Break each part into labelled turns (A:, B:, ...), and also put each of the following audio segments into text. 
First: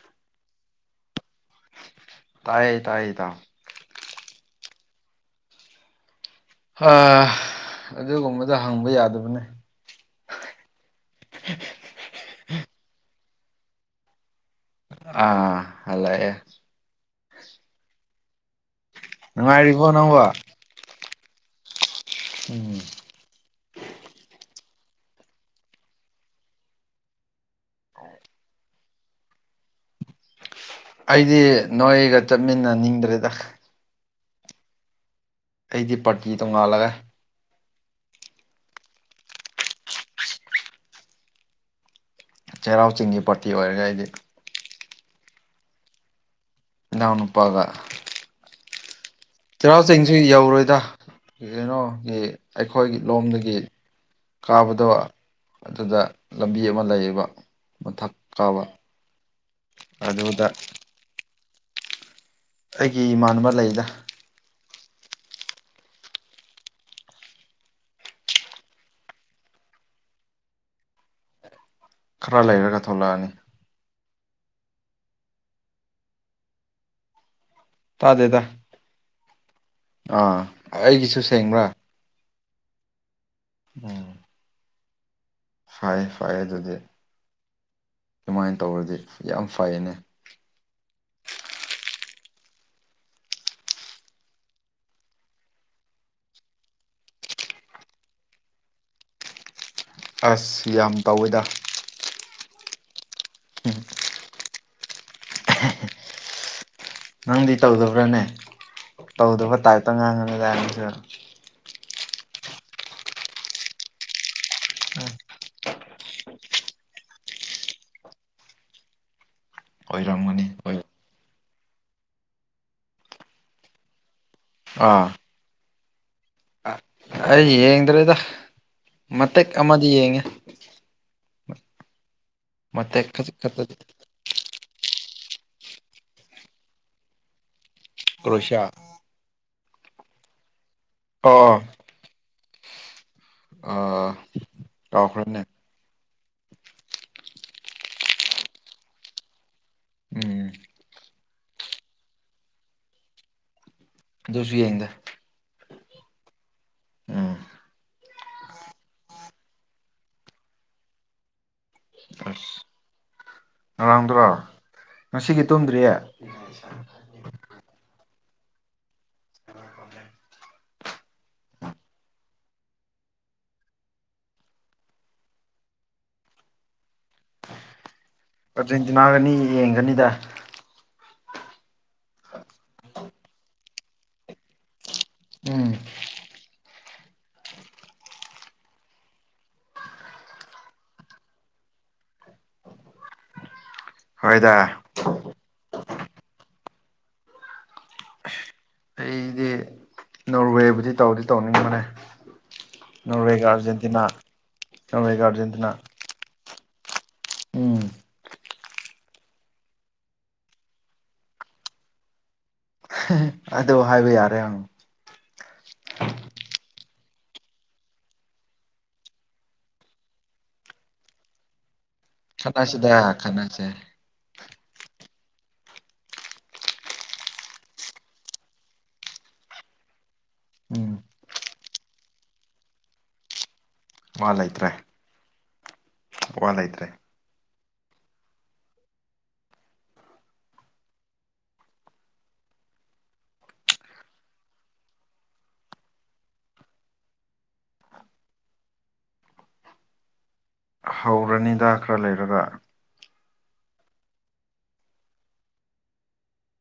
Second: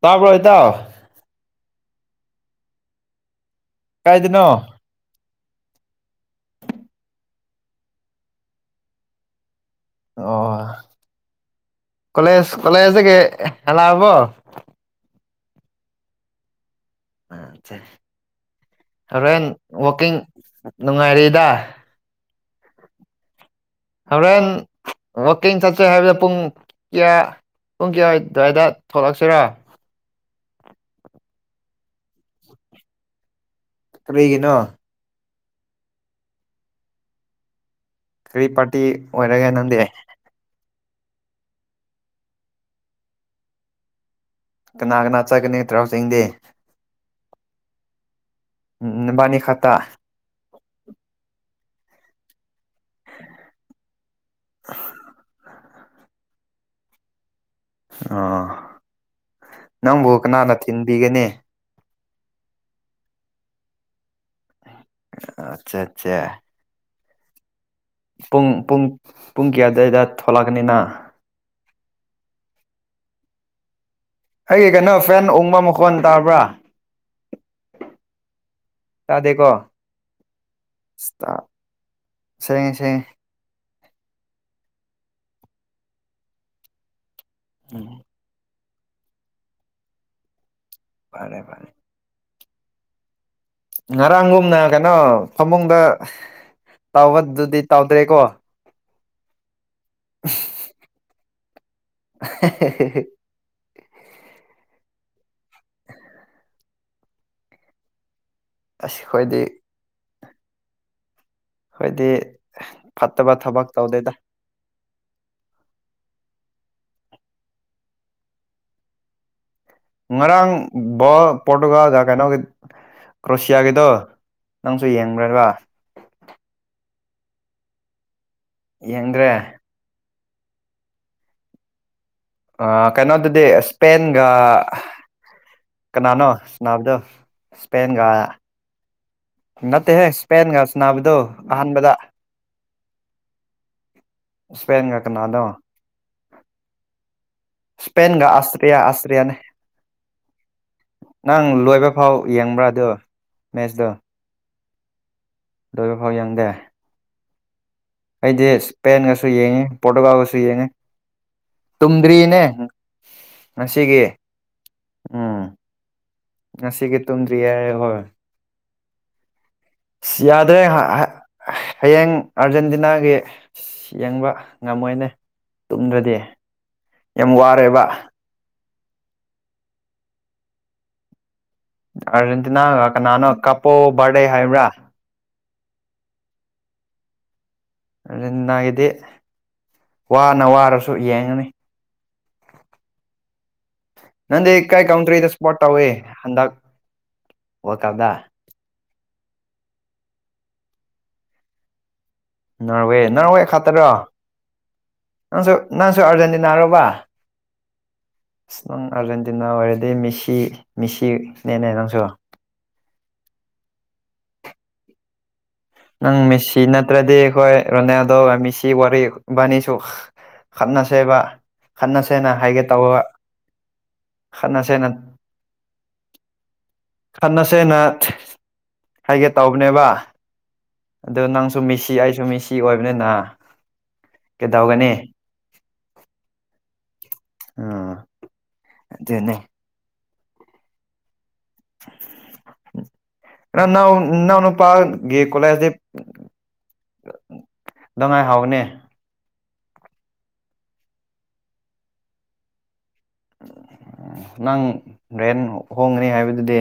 A: ꯇꯥꯕ꯭ꯔꯣ ꯏꯇꯥꯎ
B: ꯇꯥꯏꯌꯦ ꯇꯥꯏꯌꯦ ꯏꯇꯥꯎ
A: ꯀꯥꯏꯗꯅꯣ
B: ꯑ ꯑꯗꯨꯒꯨꯝꯕꯗꯣ ꯍꯪꯕ ꯌꯥꯗꯕꯅꯦ
A: ꯑꯣ
B: [unintelligible]
A: ꯀꯣꯂꯦꯖ ꯀꯣꯂꯦꯖꯁ ꯇꯥꯒꯤ ꯍꯜꯂꯛꯑꯕꯣ
B: ꯑꯥ ꯍꯜꯂꯛꯑꯦ
A: ꯍꯣꯔꯦꯟ
B: ꯅꯨꯡꯉꯥꯏꯔꯤꯕꯣ
A: ꯋꯥꯛꯀꯤꯡ
B: ꯅꯪꯕꯣ
A: ꯅꯨꯡꯉꯥꯏꯔꯤꯗ
B: [unintelligible]
A: ꯍꯣꯔꯦꯟ ꯋꯥꯋꯀꯤꯡ ꯆꯠꯁꯦ ꯍꯥꯏꯕꯗꯨ ꯄꯨꯡ ꯀꯌꯥ ꯄꯨꯡ ꯀꯌꯥꯋꯥꯏ ꯑꯗꯨꯗꯥꯏꯗ ꯊꯣꯛꯂꯛꯁꯤꯔꯣ
B: ꯑꯩꯗꯤ ꯅꯣꯏꯒ ꯆꯠꯃꯤꯟꯅꯅꯤꯡꯗ꯭ꯔꯦꯗ
A: ꯀꯔꯤꯒꯤꯅꯣ
B: ꯑꯩꯗꯤ ꯄꯥꯔꯇꯤ ꯇꯣꯉꯥꯜꯂꯛꯑꯦ
A: ꯀꯔꯤ ꯄꯥꯔꯇꯤ ꯑꯣꯏꯔꯒꯦ ꯅꯪꯗꯤ
B: ꯆꯩꯔꯥꯎ ꯆꯤꯡꯒꯤ ꯄꯥꯔꯇꯤ ꯑꯣꯏꯔꯒ ꯑꯩꯗꯤ
A: ꯀꯅꯥ ꯀꯅꯥ ꯆꯠꯀꯅꯤ [unintelligible]
B: ꯏꯅꯧ ꯅꯨꯄꯥꯒꯥ
A: [unintelligible]
B: ꯆꯩꯔꯥꯎ ꯆꯤꯡꯁꯨ ꯌꯧꯔꯣꯏꯗ ꯀꯩꯅꯣꯒꯤ ꯑꯩꯈꯣꯏꯒꯤ ꯂꯣꯝꯗꯒꯤ ꯀꯥꯕꯗꯣ ꯑꯗꯨꯗ ꯂꯝꯕꯤ ꯑꯃ ꯂꯩꯌꯦꯕ ꯃꯊꯛ
A: ꯑꯥ
B: ꯀꯥꯕ
A: ꯅꯪꯕꯨ
B: ꯑꯗꯨꯗ
A: ꯀꯅꯥꯅ ꯊꯤꯟꯕꯤꯒꯅꯤ
B: ꯑꯩꯒꯤ ꯏꯃꯥꯟꯅꯕ ꯂꯩꯗ
A: ꯑꯆꯥ ꯑꯆꯥ ꯄꯨꯡ ꯄꯨꯡ ꯄꯨꯡ ꯀꯌꯥꯗꯋꯥꯏꯗ ꯊꯣꯛꯂꯛꯀꯅꯤꯅ
B: ꯈꯔ ꯂꯩꯔꯒ ꯊꯣꯛꯂꯛꯑꯅꯤ
A: ꯑꯩꯒꯤ ꯀꯩꯅꯣ ꯐꯦꯟ ꯎꯡꯕ ꯃꯈꯣꯟ ꯇꯥꯕ꯭ꯔꯥ
B: ꯇꯥꯗꯦꯗ
A: ꯇꯥꯗꯦꯀꯣ
B: ꯑꯥ ꯑꯩꯒꯤꯁꯨ ꯁꯦꯡꯕ꯭ꯔꯥ
A: ꯁꯦꯉꯦ ꯁꯦꯉꯦ
B: ꯎꯝ ꯐꯔꯦ ꯐꯔꯦ ꯑꯗꯨꯗꯤ
A: ꯎꯝ
B: ꯁꯨꯃꯥꯏꯟ ꯇꯧꯔꯗꯤ ꯌꯥꯝ ꯐꯥꯢꯌꯦꯅꯦ
A: ꯐꯔꯦ ꯐꯔꯦ ꯉꯔꯥꯡꯒꯨꯝꯅ ꯀꯩꯅꯣ ꯐꯃꯨꯡꯗ ꯇꯥꯎꯕꯗꯨꯗꯤ ꯇꯥꯎꯗ꯭ꯔꯦꯀꯣ
B: ꯑꯁ ꯌꯥꯝ ꯇꯧꯋꯦꯗ
A: [unintelligible]
B: [unintelligible] ꯅꯪꯗꯤ ꯇꯧꯗꯕ꯭ꯔꯅꯦ
A: ꯑꯁ ꯑꯩꯈꯣꯏꯗꯤ
B: ꯇꯧꯗꯕ ꯇꯥꯏꯞꯇ ꯉꯥꯡꯉꯒ ꯗꯥꯢꯅꯁꯨ
A: ꯑꯈꯣꯏꯗꯤ ꯐꯠꯇꯕ ꯊꯕꯛ ꯇꯧꯗꯦꯗ
B: ꯎꯝ ꯑꯣꯏꯔꯝꯒꯅꯤ
A: ꯉꯔꯥꯡ
B: ꯑꯣꯏ
A: ꯕꯣꯜ ꯄꯣꯔꯇꯨꯒꯥꯜꯗ ꯀꯩꯅꯣꯒꯤ ꯀ꯭ꯔꯣꯁꯤꯌꯥꯒꯤꯗꯣ ꯅꯪꯁꯨ ꯌꯦꯡꯔꯦꯔꯥ
B: ꯑ ꯑꯩ ꯌꯦꯡꯗ꯭ꯔꯦꯗ
A: ꯌꯦꯡꯗ꯭ꯔꯦ
B: ꯃꯇꯦꯛ ꯑꯃꯗꯤ ꯌꯦꯡꯉꯦ [unintelligible]
A: ꯑ
B: ꯃꯇꯦꯛ ꯈꯖꯤꯛ
A: ꯀꯩꯅꯣꯗꯗꯤ
B: ꯈꯛꯇꯗꯤ
A: ꯁ꯭ꯄꯦꯟꯒ ꯀꯅꯥꯅꯣ ꯁ꯭ꯅꯥꯕꯗꯣ ꯁ꯭ꯄꯦꯟꯒ
B: ꯀ꯭ꯔꯣꯁꯤꯌꯥ
A: ꯅꯠꯇꯦꯍꯦ ꯁ꯭ꯄꯦꯟꯒ ꯁ꯭ꯅꯥꯕꯗꯣ
B: ꯑꯣ
A: ꯑꯍꯥꯟꯕꯗ
B: ꯑꯥ
A: ꯁ꯭ꯄꯦꯟꯒ
B: ꯀꯥꯎꯈ꯭ꯔꯦꯅꯦ
A: ꯀꯅꯥꯗꯥ ꯁ꯭ꯄꯦꯟꯒ ꯑꯥꯁꯇ꯭ꯔꯤꯌꯥ ꯑꯁꯇ꯭ꯔꯤꯌꯥꯅꯦ
B: ꯎꯝ
A: ꯅꯪ ꯂꯣꯏꯕ ꯐꯥꯎ ꯌꯦꯡꯕ꯭ꯔꯥꯗꯣ ꯃꯦꯁꯗꯣ
B: ꯑꯗꯨꯁꯨ ꯌꯦꯡꯗꯦ
A: ꯂꯣꯏꯕ ꯐꯥꯎ ꯌꯦꯡꯗꯦ
B: ꯎꯝ
A: ꯑꯩꯗꯤ ꯁ꯭ꯄꯦꯟꯒꯁꯨ ꯌꯦꯡꯉꯦ ꯄꯣꯇꯨꯒꯥꯜꯁꯨ ꯌꯦꯡꯉꯦ ꯇꯨꯝꯗ꯭ꯔꯤꯅꯦ ꯉꯁꯤꯒꯤ
B: ꯉꯔꯥꯡꯗꯣꯔꯥ
A: ꯎꯝ
B: ꯉꯁꯤꯒꯤ ꯇꯨꯝꯗ꯭ꯔꯤꯌꯦ
A: ꯉꯁꯤꯒꯤ ꯇꯨꯝꯗ꯭ꯔꯤ ꯍꯥꯏꯌꯦꯕ [unintelligible] ꯍꯥꯗ꯭ꯔꯦ ꯍꯥ ꯍꯥ ꯍꯌꯦꯡ ꯑꯥꯔꯖꯦꯟꯇꯤꯅꯥꯒꯤ [unintelligible] ꯌꯦꯡꯕ ꯉꯝꯃꯣꯏꯅꯦ ꯇꯨꯝꯗ꯭ꯔꯗꯤ ꯌꯥꯝ ꯋꯥꯔꯦꯕ
B: ꯑꯥꯔꯖꯦꯟꯇꯤꯅꯥꯒꯅꯤ ꯌꯦꯡꯒꯅꯤꯗ
A: ꯑꯥꯔꯖꯦꯟꯇꯤꯅꯥꯒ ꯀꯅꯥꯅꯣ ꯀꯥꯞꯄꯣ ꯕꯥꯔꯗꯦ ꯍꯥꯏꯕ꯭ꯔꯥ
B: ꯎꯝ
A: ꯑꯥꯔꯖꯦꯟꯇꯤꯅꯥꯒꯤꯗꯤ ꯋꯥꯅ ꯋꯥꯔꯁꯨ ꯌꯦꯡꯉꯅꯤ [unintelligible] ꯅꯪꯗ
B: ꯍꯣꯏꯗ
A: ꯀꯩ ꯀꯟꯇ꯭ꯔꯤꯗ ꯁ꯭ꯄꯣꯔꯠ ꯇꯧꯋꯦ ꯍꯟꯗꯛ ꯋꯥꯔꯜ ꯀꯞꯗꯥ
B: ꯑꯩꯗꯤ ꯅꯣꯔꯋꯦꯕꯨꯗꯤ ꯇꯧꯗꯤ ꯇꯧꯅꯤꯡꯕꯅꯦ
A: ꯅꯣꯔꯋꯦ ꯅꯣꯔꯋꯦ
B: ꯅꯣꯔꯋꯦꯒ
A: ꯈꯇꯔꯣ
B: ꯑꯥꯔꯖꯦꯟꯇꯤꯅꯥ ꯅꯣꯔꯋꯦꯒ
A: ꯅꯪꯁꯨ
B: ꯑꯥꯔꯖꯦꯟꯇꯤꯅꯥ
A: ꯅꯪꯁꯨ ꯑꯥꯔꯖꯦꯟꯇꯤꯅꯥꯔꯣꯕꯥ
B: ꯎꯝ
A: ꯑꯁ ꯅꯪ ꯑꯥꯔꯖꯦꯟꯇꯤꯅꯥ ꯑꯣꯏꯔꯗꯤ ꯃꯦꯁꯤ ꯃꯦꯁꯤꯅꯦꯅꯦ ꯅꯪꯁꯨ
B: [unintelligible] ꯑꯗꯨ ꯍꯥꯏꯕ ꯌꯥꯔꯦ ꯍꯪꯉꯣ
A: ꯅꯪ ꯃꯦꯁꯤ ꯅꯠꯇ꯭ꯔꯗꯤ ꯑꯈꯣꯏ ꯔꯣꯅꯥꯜꯗꯣꯒ ꯃꯦꯁꯤ ꯋꯥꯔꯤ ꯢꯕꯥꯟꯅꯤꯁꯨ ꯈꯠꯅꯁꯦꯕ ꯈꯠꯅꯁꯦꯅ ꯍꯥꯏꯒꯦ
B: ꯈꯠꯅꯁꯤꯗ
A: ꯇꯧꯕ
B: ꯈꯠꯅꯁꯦ
A: ꯈꯠꯅꯁꯦꯅ ꯈꯠꯅꯁꯦꯅ ꯍꯥꯏꯒꯦ ꯇꯧꯕꯅꯦꯕ
B: ꯎꯝ
A: ꯑꯗꯣ ꯅꯪꯁꯨ ꯃꯦꯁꯤ ꯑꯩꯁꯨ ꯃꯦꯁꯤ ꯑꯣꯏꯕꯅꯤꯅ
B: ꯃꯥ ꯂꯩꯇ꯭ꯔꯦ
A: ꯀꯩꯗꯧꯒꯅꯤ
B: ꯋꯥ ꯂꯩꯇ꯭ꯔꯦ
A: ꯎꯝ ꯑꯗꯨꯅꯦ [inaudible] ꯅꯅꯥꯎ ꯅꯅꯥꯎꯅꯨꯄꯥꯒꯤ ꯀꯣꯂꯦꯖꯇꯤ [unintelligible]
B: ꯍꯧꯔꯅꯤꯗ ꯈꯔ ꯂꯩꯔꯒ
A: ꯅꯪ ꯔꯦꯟ ꯍꯣꯡꯒꯅꯤ ꯍꯥꯏꯕꯗꯨꯗꯤ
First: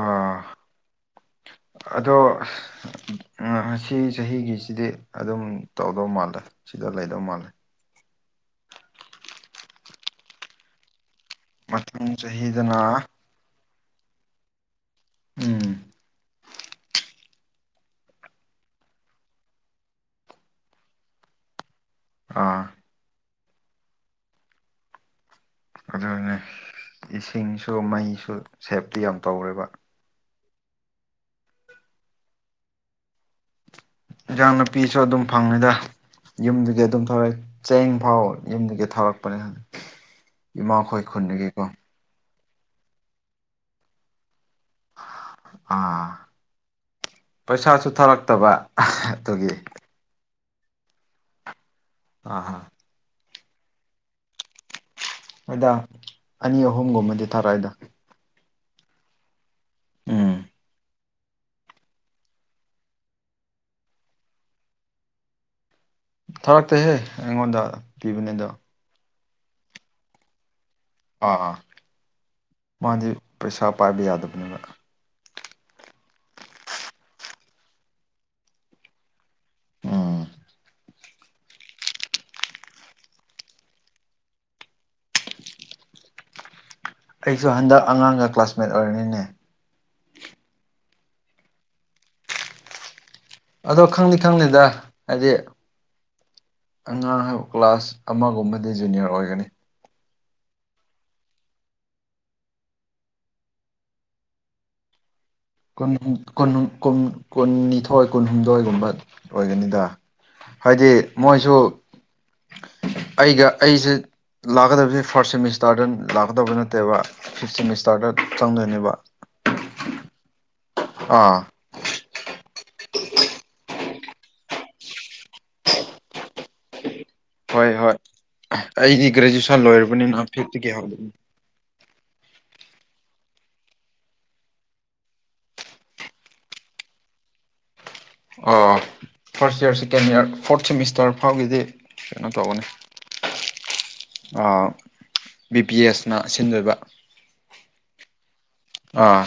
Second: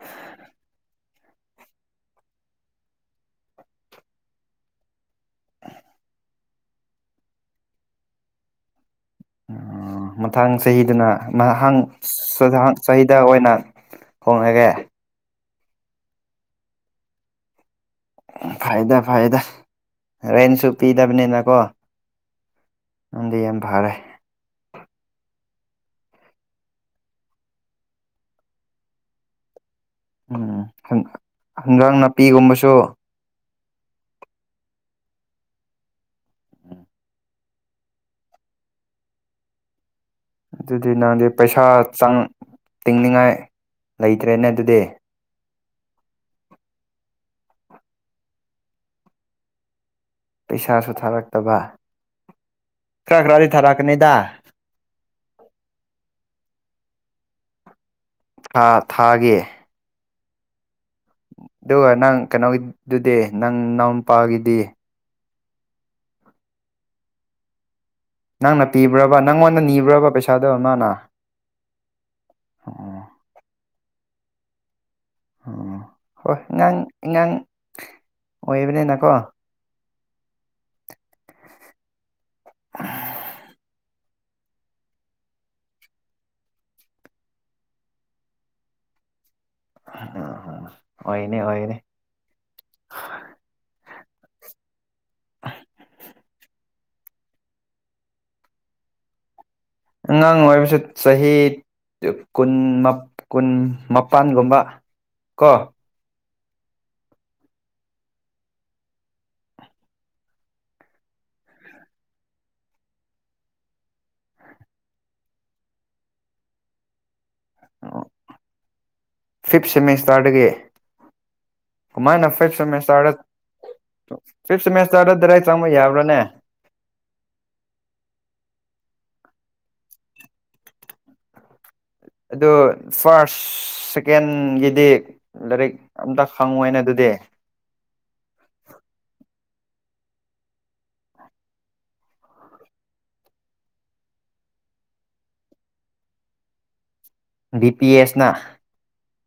B: ꯑꯥ ꯑꯗꯣ ꯉꯁꯤ ꯆꯍꯤꯒꯤꯁꯤꯗꯤ ꯑꯗꯨꯝ ꯇꯧꯗꯧ ꯃꯥꯜꯂꯦ ꯁꯤꯗ ꯂꯩꯗꯧ ꯃꯥꯜꯂꯦ
A: ꯎꯝ ꯃꯊꯪ ꯆꯍꯤꯗꯅ ꯃꯍꯪ
B: ꯃꯊꯪ ꯆꯍꯤꯗꯅ
A: [unintelligible] ꯆꯍꯤꯗ ꯑꯣꯏꯅ [unintelligible]
B: ꯎꯝ
A: ꯐꯩꯗ ꯐꯩꯗ ꯔꯦꯟꯁꯨ ꯄꯤꯗꯕꯅꯤꯅꯀꯣ
B: ꯑꯥ
A: ꯅꯪꯗꯤ ꯌꯥꯝ ꯐꯔꯦ
B: ꯑꯗꯨꯅꯦ ꯏꯁꯤꯡꯁꯨ ꯃꯩꯁꯨ ꯁꯦꯞꯇꯤ ꯌꯥꯝ ꯇꯧꯔꯦꯕ
A: ꯎꯝ ꯍꯪ ꯍꯪꯒꯥꯥꯡ ꯅꯥꯄꯤꯒꯨꯝꯕꯁꯨ
B: ꯏꯟꯖꯥꯡ ꯅꯥꯄꯤꯁꯨ ꯑꯗꯨꯝ ꯐꯪꯉꯤꯗ ꯌꯨꯝꯗꯨꯒꯤ ꯑꯗꯨꯝ ꯊꯧꯔꯛꯏ ꯆꯦꯡ ꯐꯥꯎ ꯌꯨꯝꯗꯒꯤ ꯊꯥꯔꯛꯄꯅꯦ
A: ꯑꯗꯨꯗꯤ ꯅꯪꯗꯤ ꯄꯩꯁꯥ ꯆꯪ- ꯇꯤꯡꯅꯤꯡꯉꯥꯏ ꯂꯩꯇ꯭ꯔꯦꯅꯦ ꯑꯗꯨꯗꯤ
B: ꯑꯥ ꯄꯩꯁꯥꯁꯨ ꯊꯥꯔꯛꯇꯕ ꯑꯗꯨꯒꯤ
A: ꯄꯩꯁꯥꯁꯨ ꯊꯥꯔꯛꯇꯕ
B: ꯑꯥꯍꯥ
A: ꯈꯔ ꯈꯔꯗꯤ ꯊꯥꯔꯛꯀꯅꯤꯗ
B: ꯍꯣꯏꯗ ꯑꯅꯤ ꯑꯍꯨꯝꯒꯨꯝꯕꯗꯤ ꯊꯥꯔꯛꯏꯗ
A: ꯊꯥ ꯊꯥꯒꯤ
B: ꯎꯝ
A: ꯑꯗꯨꯒ ꯅꯪ ꯀꯩꯅꯣꯒꯤꯗꯨꯗꯤ ꯅꯪ ꯅꯅꯥꯎ ꯅꯨꯄꯥꯒꯤꯗꯤ
B: ꯊꯥꯔꯛꯛꯇꯦꯍꯦ ꯑꯩꯉꯣꯟꯗ ꯄꯤꯕꯅꯦ ꯑꯗꯣ
A: ꯅꯪꯅ ꯄꯤꯕ꯭ꯔꯕ ꯅꯪꯉꯣꯟꯗ ꯅꯤꯕ꯭ꯔꯕ ꯄꯩꯁꯥꯗꯣ ꯃꯥꯅ
B: ꯑ ꯑ
A: ꯑꯣ
B: ꯃꯥꯗꯤ ꯄꯩꯁꯥ ꯄꯥꯏꯕ ꯌꯥꯗꯕꯅꯦꯕ
A: ꯑꯣ ꯍꯣꯏ ꯅꯪ ꯑꯉꯥꯡ ꯑꯣꯏꯕꯅꯤꯅꯀꯣ
B: ꯎꯝ
A: [inaudible]
B: ꯑꯩꯁꯨ ꯍꯟꯗꯛ ꯑꯉꯥꯡꯒ ꯀ꯭ꯂꯥꯁꯃꯦꯠ ꯑꯣꯏꯔꯅꯤꯅꯦ
A: ꯑꯣꯏꯅꯦ ꯑꯣꯏꯅꯦ
B: ꯑꯗꯣ ꯈꯪꯗꯤ ꯈꯪꯅꯤꯗ ꯍꯥꯏꯗꯤ ꯑꯉꯥꯡ ꯍꯥꯏꯕ ꯀ꯭ꯂꯥꯁ ꯑꯃꯒꯨꯝꯕꯗꯤ ꯖꯨꯅꯤꯌꯔ ꯑꯣꯏꯒꯅꯤ
A: ꯑꯉꯥꯡ ꯑꯣꯏꯔꯁꯨ ꯆꯍꯤ ꯀꯨꯟ ꯃꯞ꫰ꯀꯨꯟ ꯃꯄꯟꯒꯨꯝꯕ ꯀꯣ
B: ꯀꯨꯟ ꯀꯨꯟ ꯀꯨꯟꯀꯨꯟꯅꯤꯊꯣꯏ ꯀꯨꯟꯍꯨꯝꯗꯣꯏꯒꯨꯝꯕ ꯑꯣꯏꯒꯅꯤꯗ ꯍꯥꯏꯗꯤ ꯃꯣꯏꯁꯨ ꯑꯩꯒ ꯑꯩꯁꯦ ꯂꯥꯛꯀꯗꯕꯁꯦ ꯐꯥꯔꯁꯠ ꯁꯦꯃꯤꯁꯇꯔꯗ ꯂꯥꯛꯀꯗꯕ ꯅꯠꯇꯦꯕ ꯐꯤꯞ ꯁꯦꯃꯤꯁꯇꯥꯔꯗ ꯆꯪꯗꯣꯏꯅꯦꯕ
A: ꯐꯤꯞ ꯁꯦꯃꯤꯁꯇꯥꯔꯗꯒꯤ
B: ꯑꯥ
A: ꯀꯃꯥꯏꯅ ꯐꯤꯞ ꯁꯦꯃꯦꯁꯇꯔꯗ ꯐꯤꯞ ꯁꯦꯃꯦꯁꯇꯥꯔꯗ ꯗꯥꯏꯔꯦꯛ ꯆꯪꯕ ꯌꯥꯕ꯭ꯔꯥꯅꯦ
B: ꯍꯣꯏ ꯍꯣꯏ ꯑꯩꯗꯤ ꯒ꯭ꯔꯦꯖꯨꯌꯦꯁꯟ ꯂꯣꯏꯔꯕꯅꯤꯅ ꯐꯤꯐꯇꯒꯦ [unintelligible]
A: ꯑꯗꯣ ꯐꯥꯔꯁ ꯁꯦꯀꯦꯟꯒꯤꯗꯤ ꯂꯥꯏꯔꯤꯛ ꯑꯝꯇ ꯐꯪꯉꯣꯏꯅ ꯑꯗꯨꯗꯤ
B: ꯑꯣ first year second year fourth semester ꯐꯥꯎꯒꯤꯗꯤ ꯀꯩꯅꯣ ꯇꯧꯒꯅꯤ ꯑ ꯕꯤ ꯄꯤ ꯑꯦꯁꯅ ꯁꯤꯟꯗꯣꯏꯕ
A: ꯕꯤ ꯄꯤ ꯑꯦꯁꯅ
B: ꯑꯥ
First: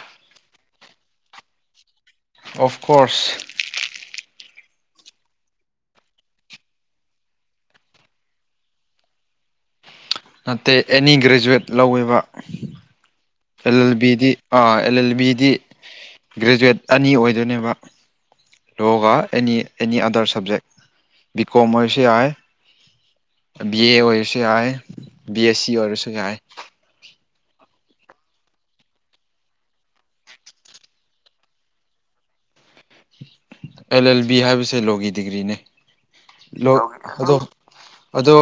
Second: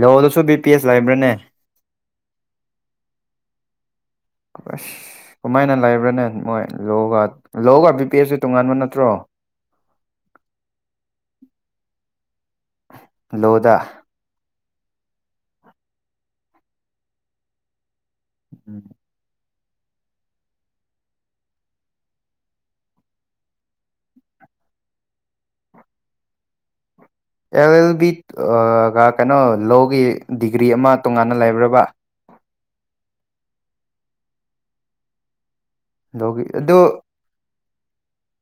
A: ꯂꯣꯜꯁꯨ ꯕꯤ ꯄꯤ ꯑꯦꯁ ꯂꯩꯕ꯭ꯔꯅꯦ
B: ꯑꯣꯐ ꯀꯣꯔꯁ
A: ꯑꯁ ꯀꯃꯥꯏꯅ ꯂꯩꯕ꯭ꯔꯥꯅꯦ ꯃꯣꯏ ꯂꯣꯒ, ꯂꯣꯒ ꯕꯤ ꯄꯤ ꯑꯦꯁꯁꯨ ꯇꯣꯉꯥꯟꯕ ꯅꯠꯇ꯭ꯔꯣ
B: ꯅꯠꯇꯦ ꯑꯦꯅꯤ ꯒ꯭ꯔꯦꯖꯨꯋꯦꯠ ꯂꯧꯑꯦꯕ
A: ꯂꯣꯗ
B: ꯑꯦꯜ ꯑꯦꯜ ꯕꯤꯗꯤ ꯑꯥ ꯑꯦꯜ ꯑꯦꯜ ꯕꯤꯗꯤ ꯒ꯭ꯔꯦꯖꯨꯋꯦꯠ ꯑꯅꯤ ꯑꯣꯏꯗꯣꯏꯅꯦꯕ ꯗꯣꯒ ꯑꯦꯅꯤ ꯑꯦꯅꯤ ꯑꯗꯔ ꯁꯕꯖꯦꯛ ꯕꯤ ꯀꯣꯝ ꯑꯣꯏꯔꯁꯨ ꯌꯥꯏ ꯕꯤ ꯑꯦ ꯑꯣꯏꯔꯁꯨ ꯌꯥꯏ ꯕꯤ ꯑꯦꯁ ꯁꯤ ꯑꯣꯏꯔꯁꯨ ꯌꯥꯏ
A: ꯑꯦꯜ ꯑꯦꯜ ꯕꯤ ꯑ ꯔꯥ ꯀꯩꯅꯣ ꯂꯣꯒꯤ ꯗꯤꯒ꯭ꯔꯤ ꯑꯃ ꯇꯣꯉꯥꯟꯅ ꯂꯩꯕ꯭ꯔꯕ
B: ꯑꯦꯜ ꯑꯦꯜ ꯕꯤ ꯍꯥꯏꯕꯁꯦ ꯂꯣꯒꯤ ꯗꯤꯒ꯭ꯔꯤꯅꯦ
A: ꯂꯣꯒꯤ ꯑꯗꯨ
B: ꯂꯣ ꯑꯗꯣ ꯑꯗꯣ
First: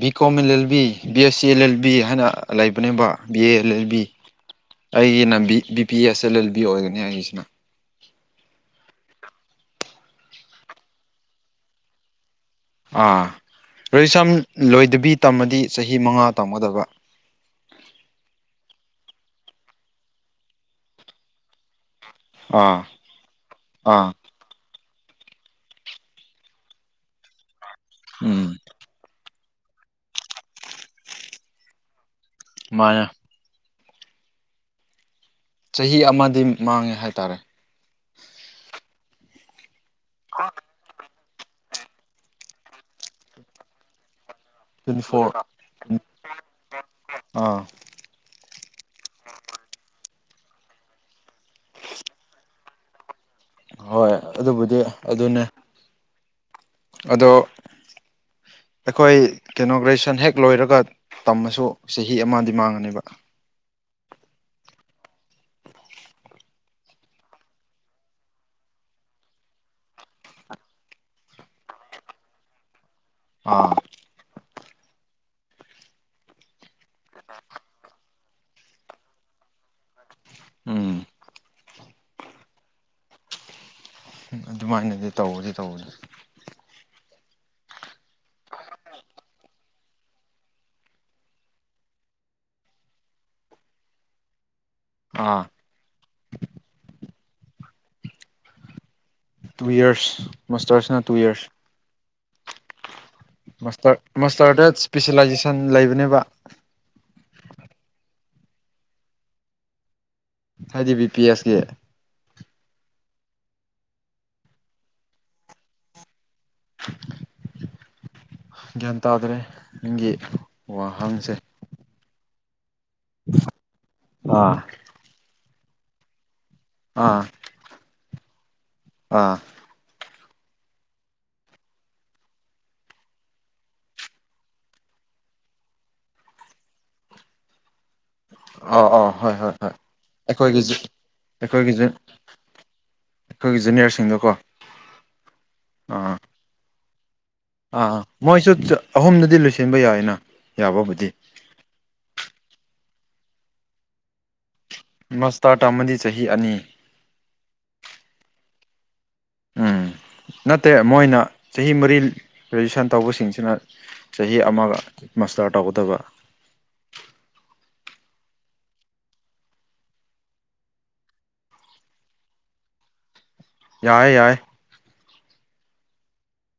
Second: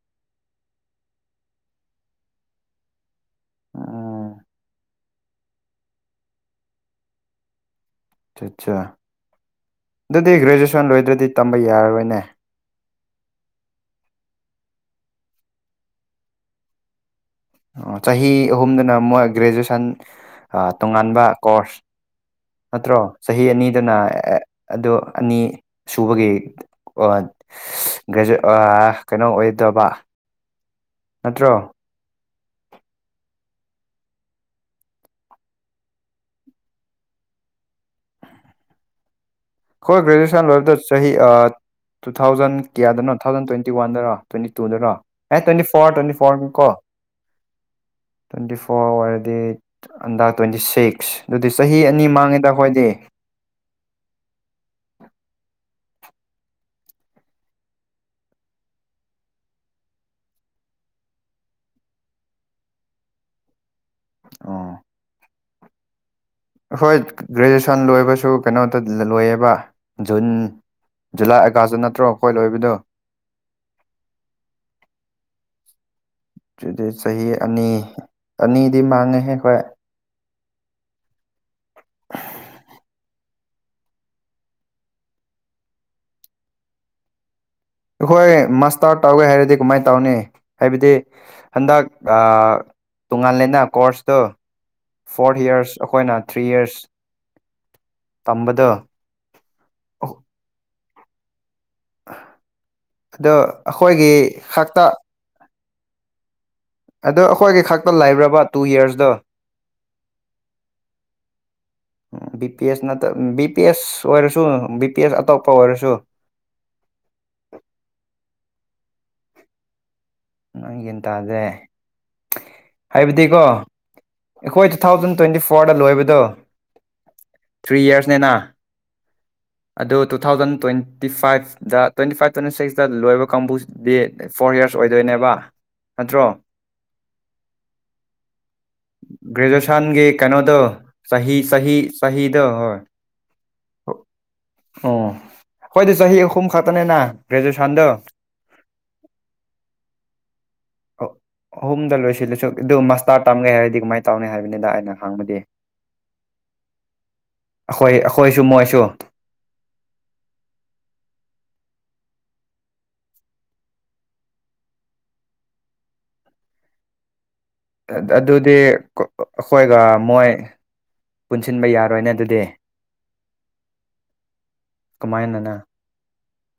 B: ꯕꯤ ꯀꯣꯝ L L B B S C L L B ꯍꯥꯏꯅ ꯂꯩꯕꯅꯦꯕ B A L L B
A: ꯎꯝ
B: ꯑꯩꯒꯤꯅ B B P S L L B ꯑꯣꯏꯒꯅꯤ ꯑꯩꯒꯤꯁꯤꯅ
A: ꯑ ꯑꯠꯆꯥ ꯑꯗꯨꯗꯤ ꯒ꯭ꯔꯦꯖꯨꯋꯦꯁꯟ ꯂꯣꯏꯗ꯭ꯔꯗꯤ ꯇꯝꯕ ꯌꯥꯔꯔꯣꯏꯅꯦ
B: ꯑꯥ ꯒ꯭ꯔꯦꯖꯨꯋꯦꯁꯟ ꯂꯣꯏꯗꯕꯤ ꯇꯝꯃꯗꯤ ꯆꯍꯤ ꯃꯉꯥ ꯇꯝꯒꯗꯕ
A: ꯑ ꯆꯍꯤ ꯑꯍꯨꯝꯗꯅ ꯃꯣꯏ ꯒ꯭ꯔꯦꯖꯨꯌꯦꯁꯟ ꯑ ꯇꯣꯉꯥꯟꯕ ꯀꯣꯔꯁ
B: ꯑꯥ
A: ꯅꯠꯇ꯭ꯔꯣ ꯆꯍꯤ ꯑꯅꯤꯗꯅ
B: ꯑꯥ
A: ꯑꯦ ꯑꯗꯣ ꯑꯅꯤ ꯁꯨꯕꯒꯤ ꯑꯣ ꯒ꯭ꯔꯦꯖꯨꯋꯦꯠ
B: ꯎꯝ
A: ꯑꯥ ꯀꯩꯅꯣ ꯑꯣꯏꯗꯕ ꯅꯠꯇ꯭ꯔꯣ
B: ꯃꯥꯟꯅꯦ ꯆꯍꯤ ꯑꯃꯗꯤ ꯃꯥꯡꯉꯦ ꯍꯥꯏꯇꯥꯔꯦ
A: ꯑꯩꯈꯣꯏ ꯒ꯭ꯔꯦꯖꯨꯑꯦꯁꯟ ꯂꯣꯏꯕꯗꯣ ꯆꯍꯤ ꯑꯥ ꯇꯨ ꯊꯥꯎꯖꯟ ꯀꯌꯥꯗꯅꯣ ꯊꯥꯎꯖꯟ ꯇ꯭ꯋꯦꯟꯇꯤ ꯋꯥꯟꯗꯔ ꯇ꯭ꯋꯦꯟꯇꯤ ꯇꯨꯗꯔꯣ
B: ꯇ꯭ꯋꯦꯟꯇꯤ
A: ꯑꯦ
B: four
A: twenty four twenty four ꯅꯤ ꯀꯣ
B: ꯑꯥ
A: ꯇ꯭ꯋꯦꯟꯇꯤ ꯐꯣꯔ ꯑꯣꯏꯔꯗꯤ ꯑꯟꯗ ꯇ꯭ꯋꯦꯟꯇꯤ ꯁꯤꯛꯁ ꯑꯗꯨꯗꯤ ꯆꯍꯤ ꯑꯅꯤ ꯃꯥꯡꯉꯦꯗ ꯑꯩꯈꯣꯏꯗꯤ
B: ꯍꯣꯏ ꯑꯗꯨꯕꯨꯗꯤ ꯑꯗꯨꯅꯦ ꯑꯗꯣ ꯑꯩꯈꯣꯏ ꯀꯩꯅꯣ ꯒ꯭ꯔꯦꯖꯨꯋꯦꯁꯟ ꯍꯦꯛ ꯂꯣꯏꯔꯒ ꯇꯝꯃꯁꯨ ꯆꯍꯤ ꯑꯃꯗꯤ ꯃꯥꯡꯉꯅꯦꯕ
A: ꯑꯣ ꯑꯈꯣꯏ ꯒ꯭ꯔꯦꯖꯨꯑꯦꯁꯟ ꯂꯣꯏꯕꯁꯨ ꯀꯩꯅꯣꯗ ꯂꯣꯏꯌꯦꯕ ꯖꯨꯟ ꯖꯨꯂꯥꯏ ꯑꯥꯒꯁꯠꯇ ꯅꯠꯇ꯭ꯔꯣ ꯑꯩꯈꯣꯏ ꯂꯣꯏꯕꯗꯣ
B: ꯑꯥ
A: ꯑꯗꯨꯗꯤ ꯆꯍꯤ ꯑꯅꯤ ꯑꯅꯤꯗꯤ ꯃꯥꯡꯉꯦꯍꯦ ꯍꯣꯏ
B: ꯎꯝ
A: [unintelligible]
B: ꯑꯗꯨꯃꯥꯏꯅꯗꯤ ꯇꯧꯕꯗꯤ ꯇꯧꯕꯅꯤ
A: ꯑꯩꯈꯣꯏ ꯃꯥꯁꯇꯔ ꯇꯧꯒꯦ ꯍꯥꯏꯔꯗꯤ ꯀꯃꯥꯏ ꯇꯧꯅꯤ ꯍꯥꯏꯕꯗꯤ ꯍꯟꯗꯛ ꯑ ꯇꯣꯉꯥꯜꯂꯦꯅ ꯀꯣꯔꯁꯇꯣ ꯐꯣꯔ
B: ꯑꯥ
A: ꯌꯤꯔꯁ ꯑꯩꯈꯣꯏꯅ ꯊ꯭ꯔꯤ ꯌꯔꯁ ꯇꯝꯕꯗꯣ
B: ꯇꯨ ꯌꯤꯔꯁ ꯃꯥꯁꯇꯔꯁꯤꯅ ꯇꯨ ꯌꯤꯔꯁ
A: ꯑꯗꯣ
B: ꯃꯥꯁꯇꯔ
A: ꯑꯈꯣꯏꯒꯤ
B: ꯃꯥꯁꯇꯔꯗ
A: ꯈꯛꯇ
B: [unintelligible] ꯂꯩꯕꯅꯦꯕ
A: ꯑꯗꯣ ꯑꯩꯈꯣꯏꯒꯤ ꯈꯛꯇ ꯂꯩꯕ꯭ꯔꯕ ꯇꯨ ꯌꯔꯁꯗꯣ
B: ꯍꯥꯏꯗꯤ ꯕꯤ ꯄꯤ ꯑꯦꯁꯒꯤ
A: ꯕꯤ ꯄꯤ ꯑꯦꯁ ꯅꯠꯇ ꯕꯤ ꯄꯤ ꯑꯦꯁ ꯑꯣꯏꯔꯁꯨ ꯕꯤ ꯄꯤ ꯑꯦꯁ ꯑꯇꯣꯞꯄ ꯑꯣꯏꯔꯁꯨ
B: [unintelligible] ꯒ꯭ꯌꯥꯟ ꯇꯥꯗ꯭ꯔꯦ ꯅꯪꯒꯤ
A: ꯅꯪ ꯒ꯭ꯌꯥꯟ
B: ꯋꯥꯍꯪꯁꯦ
A: ꯇꯥꯗꯦ ꯍꯥꯏꯕꯗꯤꯒꯣ
B: ꯑꯥ
A: ꯑꯩꯈꯣꯏ ꯇꯨ ꯊꯥꯎꯖꯟ ꯇ꯭ꯋꯦꯟꯇꯤ ꯐꯣꯔꯗ ꯂꯣꯏꯕꯗꯣ
B: ꯑꯥ
A: ꯊ꯭ꯔꯤ ꯌꯔꯁꯅꯦꯅꯥ
B: ꯑꯥ
A: ꯑꯗꯨ ꯇꯨ ꯊꯥꯎꯖꯟ ꯇ꯭ꯋꯦꯟꯇꯤ ꯐꯥꯏꯚꯇ ꯇ꯭ꯋꯦꯟꯇꯤ ꯐꯥꯏꯚ ꯇ꯭ꯋꯦꯟꯇꯤ ꯁꯤꯛꯁꯇ ꯂꯣꯏꯕ ꯀꯥꯡꯕꯨꯁꯤꯗꯤ ꯐꯣꯔ ꯌꯔꯁ ꯑꯣꯏꯗꯣꯏꯅꯦꯕ ꯅꯠꯇ꯭ꯔꯣ
B: ꯑꯥ ꯑꯥ ꯍꯣꯏ ꯍꯣꯏ ꯍꯣꯏ
A: ꯒ꯭ꯔꯦꯖꯨꯋꯦꯁꯟꯒꯤ ꯀꯩꯅꯣꯗꯣ
B: ꯑꯩꯈꯣꯏꯒꯤ
A: ꯆꯍꯤ ꯆꯍꯤ
B: ꯑꯩꯈꯣꯏꯒꯤ
A: ꯆꯍꯤꯗꯣ ꯍꯣꯏ
B: ꯑꯩꯈꯣꯏꯒꯤ ꯖꯨꯅꯤꯌꯔꯁꯤꯡꯗꯣꯀꯣ
A: ꯑꯣ ꯑꯈꯣꯏꯗꯤ
B: ꯑꯥ
A: ꯆꯍꯤ ꯑꯍꯨꯝ ꯈꯛꯇꯅꯦꯅ
B: ꯑꯥ ꯃꯣꯏꯁꯨ ꯆꯥ ꯑꯍꯨꯝꯗꯗꯤ ꯂꯣꯏꯁꯤꯟꯕ ꯌꯥꯏꯅ ꯌꯥꯕꯕꯨꯗꯤ
A: ꯑꯍꯨꯝꯗ ꯂꯣꯏꯁꯤꯜꯂꯁꯨ ꯑꯗꯨ ꯃꯁꯇꯥꯔ ꯇꯥꯝꯒꯦ ꯍꯥꯏꯔꯗꯤ ꯀꯃꯥꯏ ꯇꯧꯅꯤ ꯍꯥꯏꯕꯅꯤꯗ ꯑꯩꯅ [unintelligible]
B: ꯃꯥꯁꯇꯥꯔ ꯇꯝꯃꯗꯤ ꯆꯍꯤ ꯑꯅꯤ
A: ꯑꯩꯈꯣꯏ ꯑꯩꯈꯣꯏꯁꯨ ꯃꯣꯏꯁꯨ
B: ꯎꯝ ꯅꯠꯇꯦ ꯃꯣꯏꯅ ꯆꯍꯤ ꯃꯔꯤ ꯒ꯭ꯔꯦꯖꯨꯌꯦꯁꯟ ꯇꯧꯕꯁꯤꯡꯁꯤꯅ ꯆꯍꯤ ꯑꯃꯒ ꯃꯥꯁꯇꯔ ꯇꯧꯒꯗꯕ
A: ꯑꯗꯨꯗꯤ ꯑꯩꯈꯣꯏꯒ ꯃꯣꯏ ꯄꯨꯟꯁꯤꯟꯕ ꯌꯥꯔꯣꯏꯅꯦ ꯑꯗꯨꯗꯤ
B: ꯌꯥꯏ ꯌꯥꯏ
A: ꯀꯃꯥꯏꯅꯅ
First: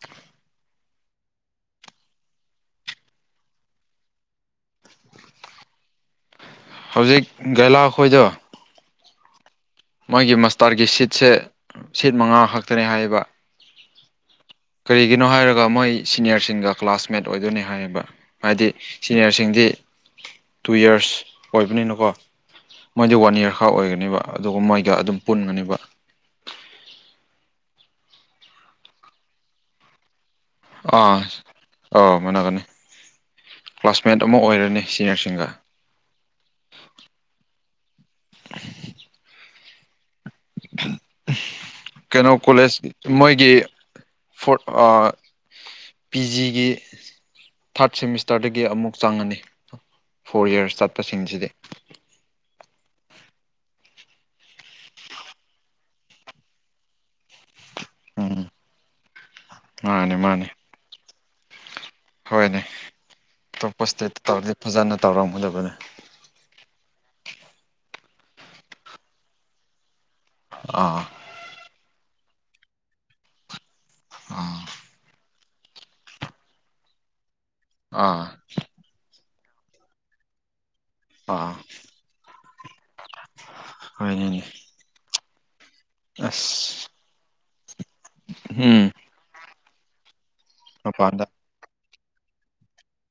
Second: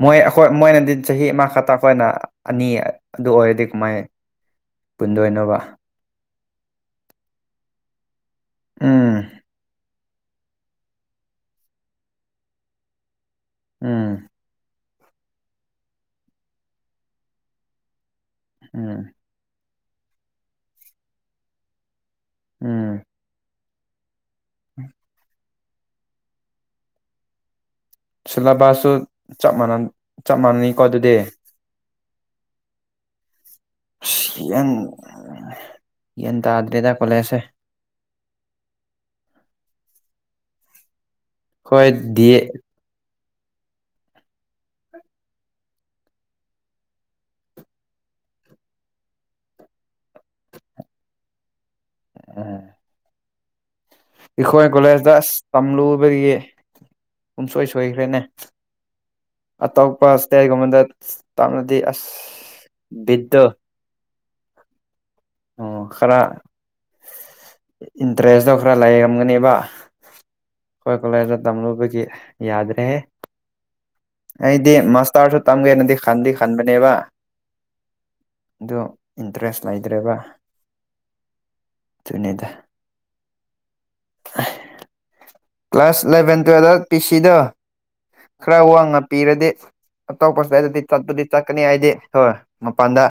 A: ꯃꯣꯏ ꯑꯩꯈꯣꯏ ꯃꯣꯏꯅꯗꯤ ꯆꯍꯤ ꯑꯃ ꯈꯇꯥ ꯑꯈꯣꯏꯅ ꯑꯅꯤ ꯑꯗꯨ ꯑꯣꯏꯔꯗꯤ ꯀꯃꯥꯏ ꯄꯨꯟꯗꯣꯏꯅꯣꯕ
B: ꯍꯧꯖꯤꯛ ꯒꯦꯂꯥꯈꯣꯏꯗꯣ
A: ꯎꯝ
B: ꯃꯣꯏꯒꯤ ꯃꯁꯇꯥꯔꯒꯤ ꯁꯤꯠꯁꯦ ꯁꯤꯠ ꯃꯉꯥ ꯈꯛꯇꯅꯦ ꯍꯥꯏꯌꯦꯕ
A: ꯎꯝ
B: ꯀꯔꯤꯒꯤꯅꯣ ꯍꯥꯏꯔꯒ ꯃꯣꯏ ꯁꯤꯅꯤꯌꯔꯁꯤꯡꯒ ꯀ꯭ꯂꯥꯁꯃꯦꯠ ꯑꯣꯏꯗꯣꯏꯅꯤ ꯍꯥꯏꯌꯦꯕ ꯍꯥꯏꯗꯤ
A: ꯎꯝ
B: ꯁꯤꯅꯤꯌꯔꯁꯤꯡꯗꯤ ꯇꯨ ꯌꯔꯁ ꯑꯣꯏꯕꯅꯤꯅꯀꯣ
A: ꯎꯝ
B: ꯃꯣꯏꯗꯤ ꯋꯥꯟ ꯌꯥꯔ ꯈꯔ ꯑꯣꯏꯒꯅꯦꯕ ꯑꯗꯨꯒ ꯃꯣꯏꯒ ꯑꯗꯨꯝ ꯄꯨꯟꯕꯅꯦꯕ
A: ꯁꯤꯂꯦꯕꯥꯁꯁꯨ ꯆꯞ ꯃꯅꯥ ꯆꯞ ꯃꯥꯟꯅꯅꯤ
B: ꯑꯥ ꯑꯧ ꯃꯟꯅꯒꯅꯤ ꯀ꯭ꯂꯥꯁꯃꯦꯠ ꯑꯃꯨꯛ ꯑꯣꯏꯔꯅꯤ ꯁꯤꯅꯤꯌꯔꯁꯤꯡꯒ
A: ꯒꯌꯥꯟꯇꯥꯗꯦꯗ ꯀꯣꯂꯦꯖꯁꯦ ꯍꯣꯏ ꯗꯤ
B: ꯀꯩꯅꯣ ꯀꯣꯂꯦꯖ ꯃꯣꯏꯒꯤ ꯐꯣꯔꯠ ꯑꯥ ꯄꯤꯖꯤꯒꯤ ꯊꯥꯔꯠ ꯁꯦꯃꯤꯁꯇꯔꯗꯒꯤ ꯑꯃꯨꯛ ꯆꯪꯉꯅꯤ ꯐꯣꯔ ꯌꯔꯁ ꯆꯠꯄꯁꯤꯡꯁꯤꯗꯤ
A: [unintelligible] ꯑꯩꯈꯣꯏ ꯒꯣꯂꯦꯖꯇ ꯑꯁ ꯇꯝꯂꯨꯕꯒꯤ ꯄꯨꯡꯁꯣꯏ ꯁꯣꯏꯈ꯭ꯔꯦꯅꯦ
B: ꯎꯝ
A: ꯑꯇꯣꯞꯄ
B: ꯃꯥꯅꯦ ꯃꯥꯅꯦ
A: ꯁ꯭ꯇꯦꯠꯒꯨꯝꯕꯗ ꯇꯝꯔꯗꯤ ꯑꯁ
B: ꯍꯣꯏꯅꯦ
A: ꯕꯤꯠꯇꯣ
B: ꯑꯇꯣꯞꯄ ꯁ꯭ꯇꯦꯠꯇ ꯇꯧꯔꯗꯤ ꯐꯖꯅ ꯇꯧꯔꯝ
A: ꯑꯣ ꯈꯔ ꯏꯟꯇꯔꯦꯁꯇꯣ ꯈꯔ ꯂꯩꯔꯝꯒꯅꯦꯕ ꯈꯣꯏ
B: ꯑꯥ
A: ꯀꯣꯂꯦꯖꯇ ꯇꯝꯂꯨꯕꯒꯤ ꯌꯥꯗꯔꯦ ꯍꯦ
B: ꯑꯥ
A: ꯑꯩꯗꯤ ꯃꯥꯁꯇꯔꯁꯨ ꯇꯝꯒꯦꯅꯗꯤ ꯈꯟꯗꯤ ꯈꯟꯕꯅꯦꯕ
B: ꯑꯥ
A: ꯑꯗꯨ ꯏꯟꯇꯔꯦꯁ ꯂꯩꯇ꯭ꯔꯦꯕ
B: ꯑꯥ
A: ꯑꯗꯨꯅꯤꯗ
B: ꯍꯣꯏꯅꯦꯅꯦ
A: ꯀ꯭ꯂꯥꯁ ꯏꯂꯚꯦꯟ ꯇꯨꯌꯦꯜꯗ ꯄꯤ ꯁꯤ ꯗꯣ ꯈꯔ
B: ꯎꯝ
A: ꯋꯥꯡꯅ ꯄꯤꯔꯗꯤ ꯑꯇꯣꯞꯄ ꯁ꯭ꯇꯦꯠꯇꯗꯤ
B: ꯃꯄꯥꯟꯗ
A: ꯆꯠꯄꯗꯤ ꯆꯠꯀꯅꯤ ꯑꯩꯗꯤ ꯍꯣꯏ ꯃꯄꯥꯟꯗ